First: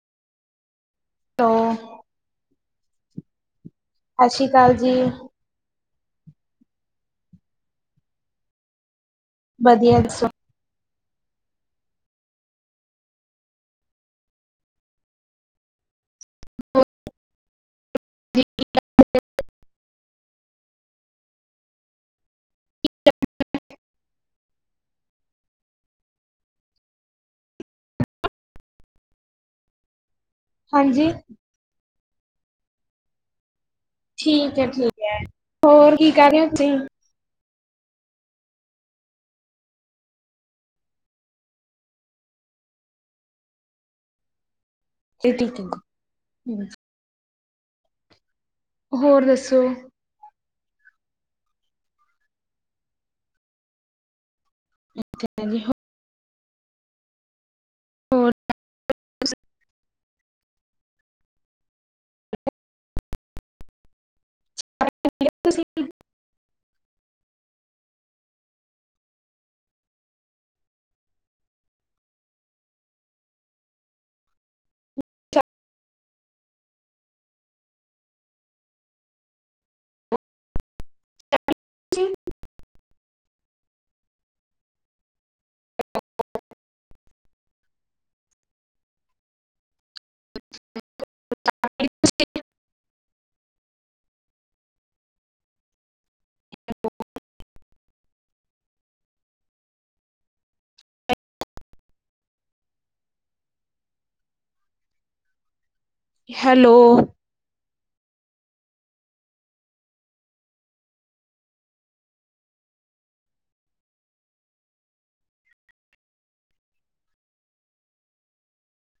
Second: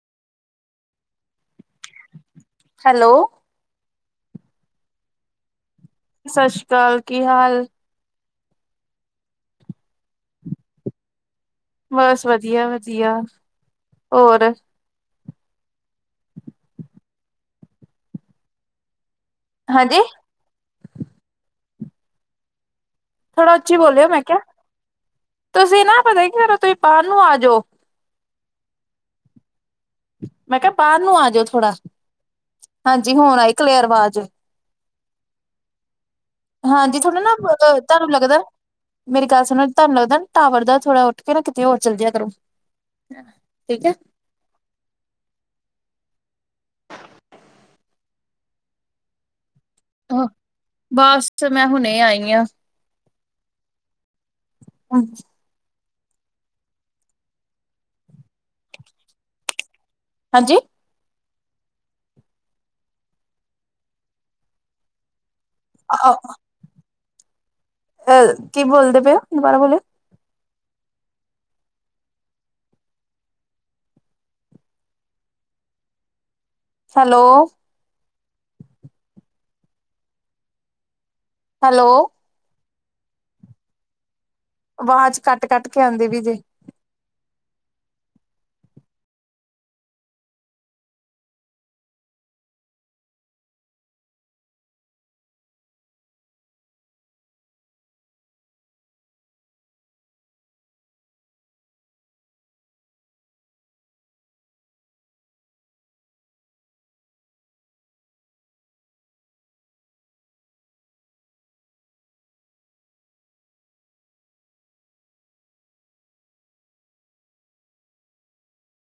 ਤੋ। ਹੈਲੋ। ਸਤਿ ਸ਼੍ਰੀ ਅਕਾਲ ਜੀ। ਸਤਿ ਸ਼੍ਰੀ ਅਕਾਲ ਕੀ ਹਾਲ? ਵਧੀਆ ਦਸੋ। ਬਸ ਵਧੀਆ-ਵਧੀਆ ਹੋਰ ਹਾਂਜੀ ਥੋੜਾ ਉੱਚੀ ਬੋਲਿਓ ਮੈਂ ਕਿਹਾ, ਤੁਸੀਂ ਨਾ ਪਤਾ ਕਿ ਕਰੋ ਤੁਸੀਂ ਬਾਹਰ ਨੂੰ ਆ ਜਾਓ। ਮੈਂ ਕਿਹਾ ਬਾਹਰ ਹਾਂਜੀ, ਨੂੰ ਆ ਜਾਓ ਥੋੜਾ ਹਾਂਜੀ, ਹੁਣ ਆਈ ਕਲੇਅਰ ਆਵਾਜ਼। ਠੀਕ-ਠੀਕ ਹੈ ਹੋਰ ਕੀ ਕਰਹਿ ਰਹੇ ਹੋ? ਤੁਸੀਂ? ਹਾਂਜੀ, ਥੋੜਾ ਨਾ ਤੁਹਾਨੂੰ ਲੱਗਦਾ ਮੇਰੀ ਗੱਲ ਸੁਣ ਤੁਹਾਨੂੰ ਲੱਗਦਾ ਨਾ ਟਾਵਰ ਦਾ ਥੋੜ੍ਹਾ ਉੱਠ ਕੇ ਕਿਤੇ ਹੋਰ ਚੱਲ ਜਾਿਆ ਕਰੋਂ। ਹਾਂ, ਠੀਕ ਹੈ। ਠੀਕ ਹਮ [unintelligible] ਹੋਰ ਦੱਸੋ? ਹ ਬਸ ਮੈਂ ਹੁਣੇ ਆਈ ਹਾਂ। ਅੱਛ ਹਾਂਜੀ ਹ ਹੋਰ [unintelligible] ਹਾਂਜੀ। ਤੁਸੀਂ? ਆਹੋਹ ਸਹ ਕੀ ਥੋਲਦੇ ਪਉ ਦੁਬਾਰਾ ਬੋਲਯੋ। ਹੈਲੋ। ਹੈਲੋ। [unintelligible] ਆਵਾਜ਼ ਕੱਟ-ਕੱਟ ਕੇ ਆਉਂਦੀ ਪਈ ਜੇ ਹਾਂ [unintelligible] [unintelligible] ਹੈਲੋ।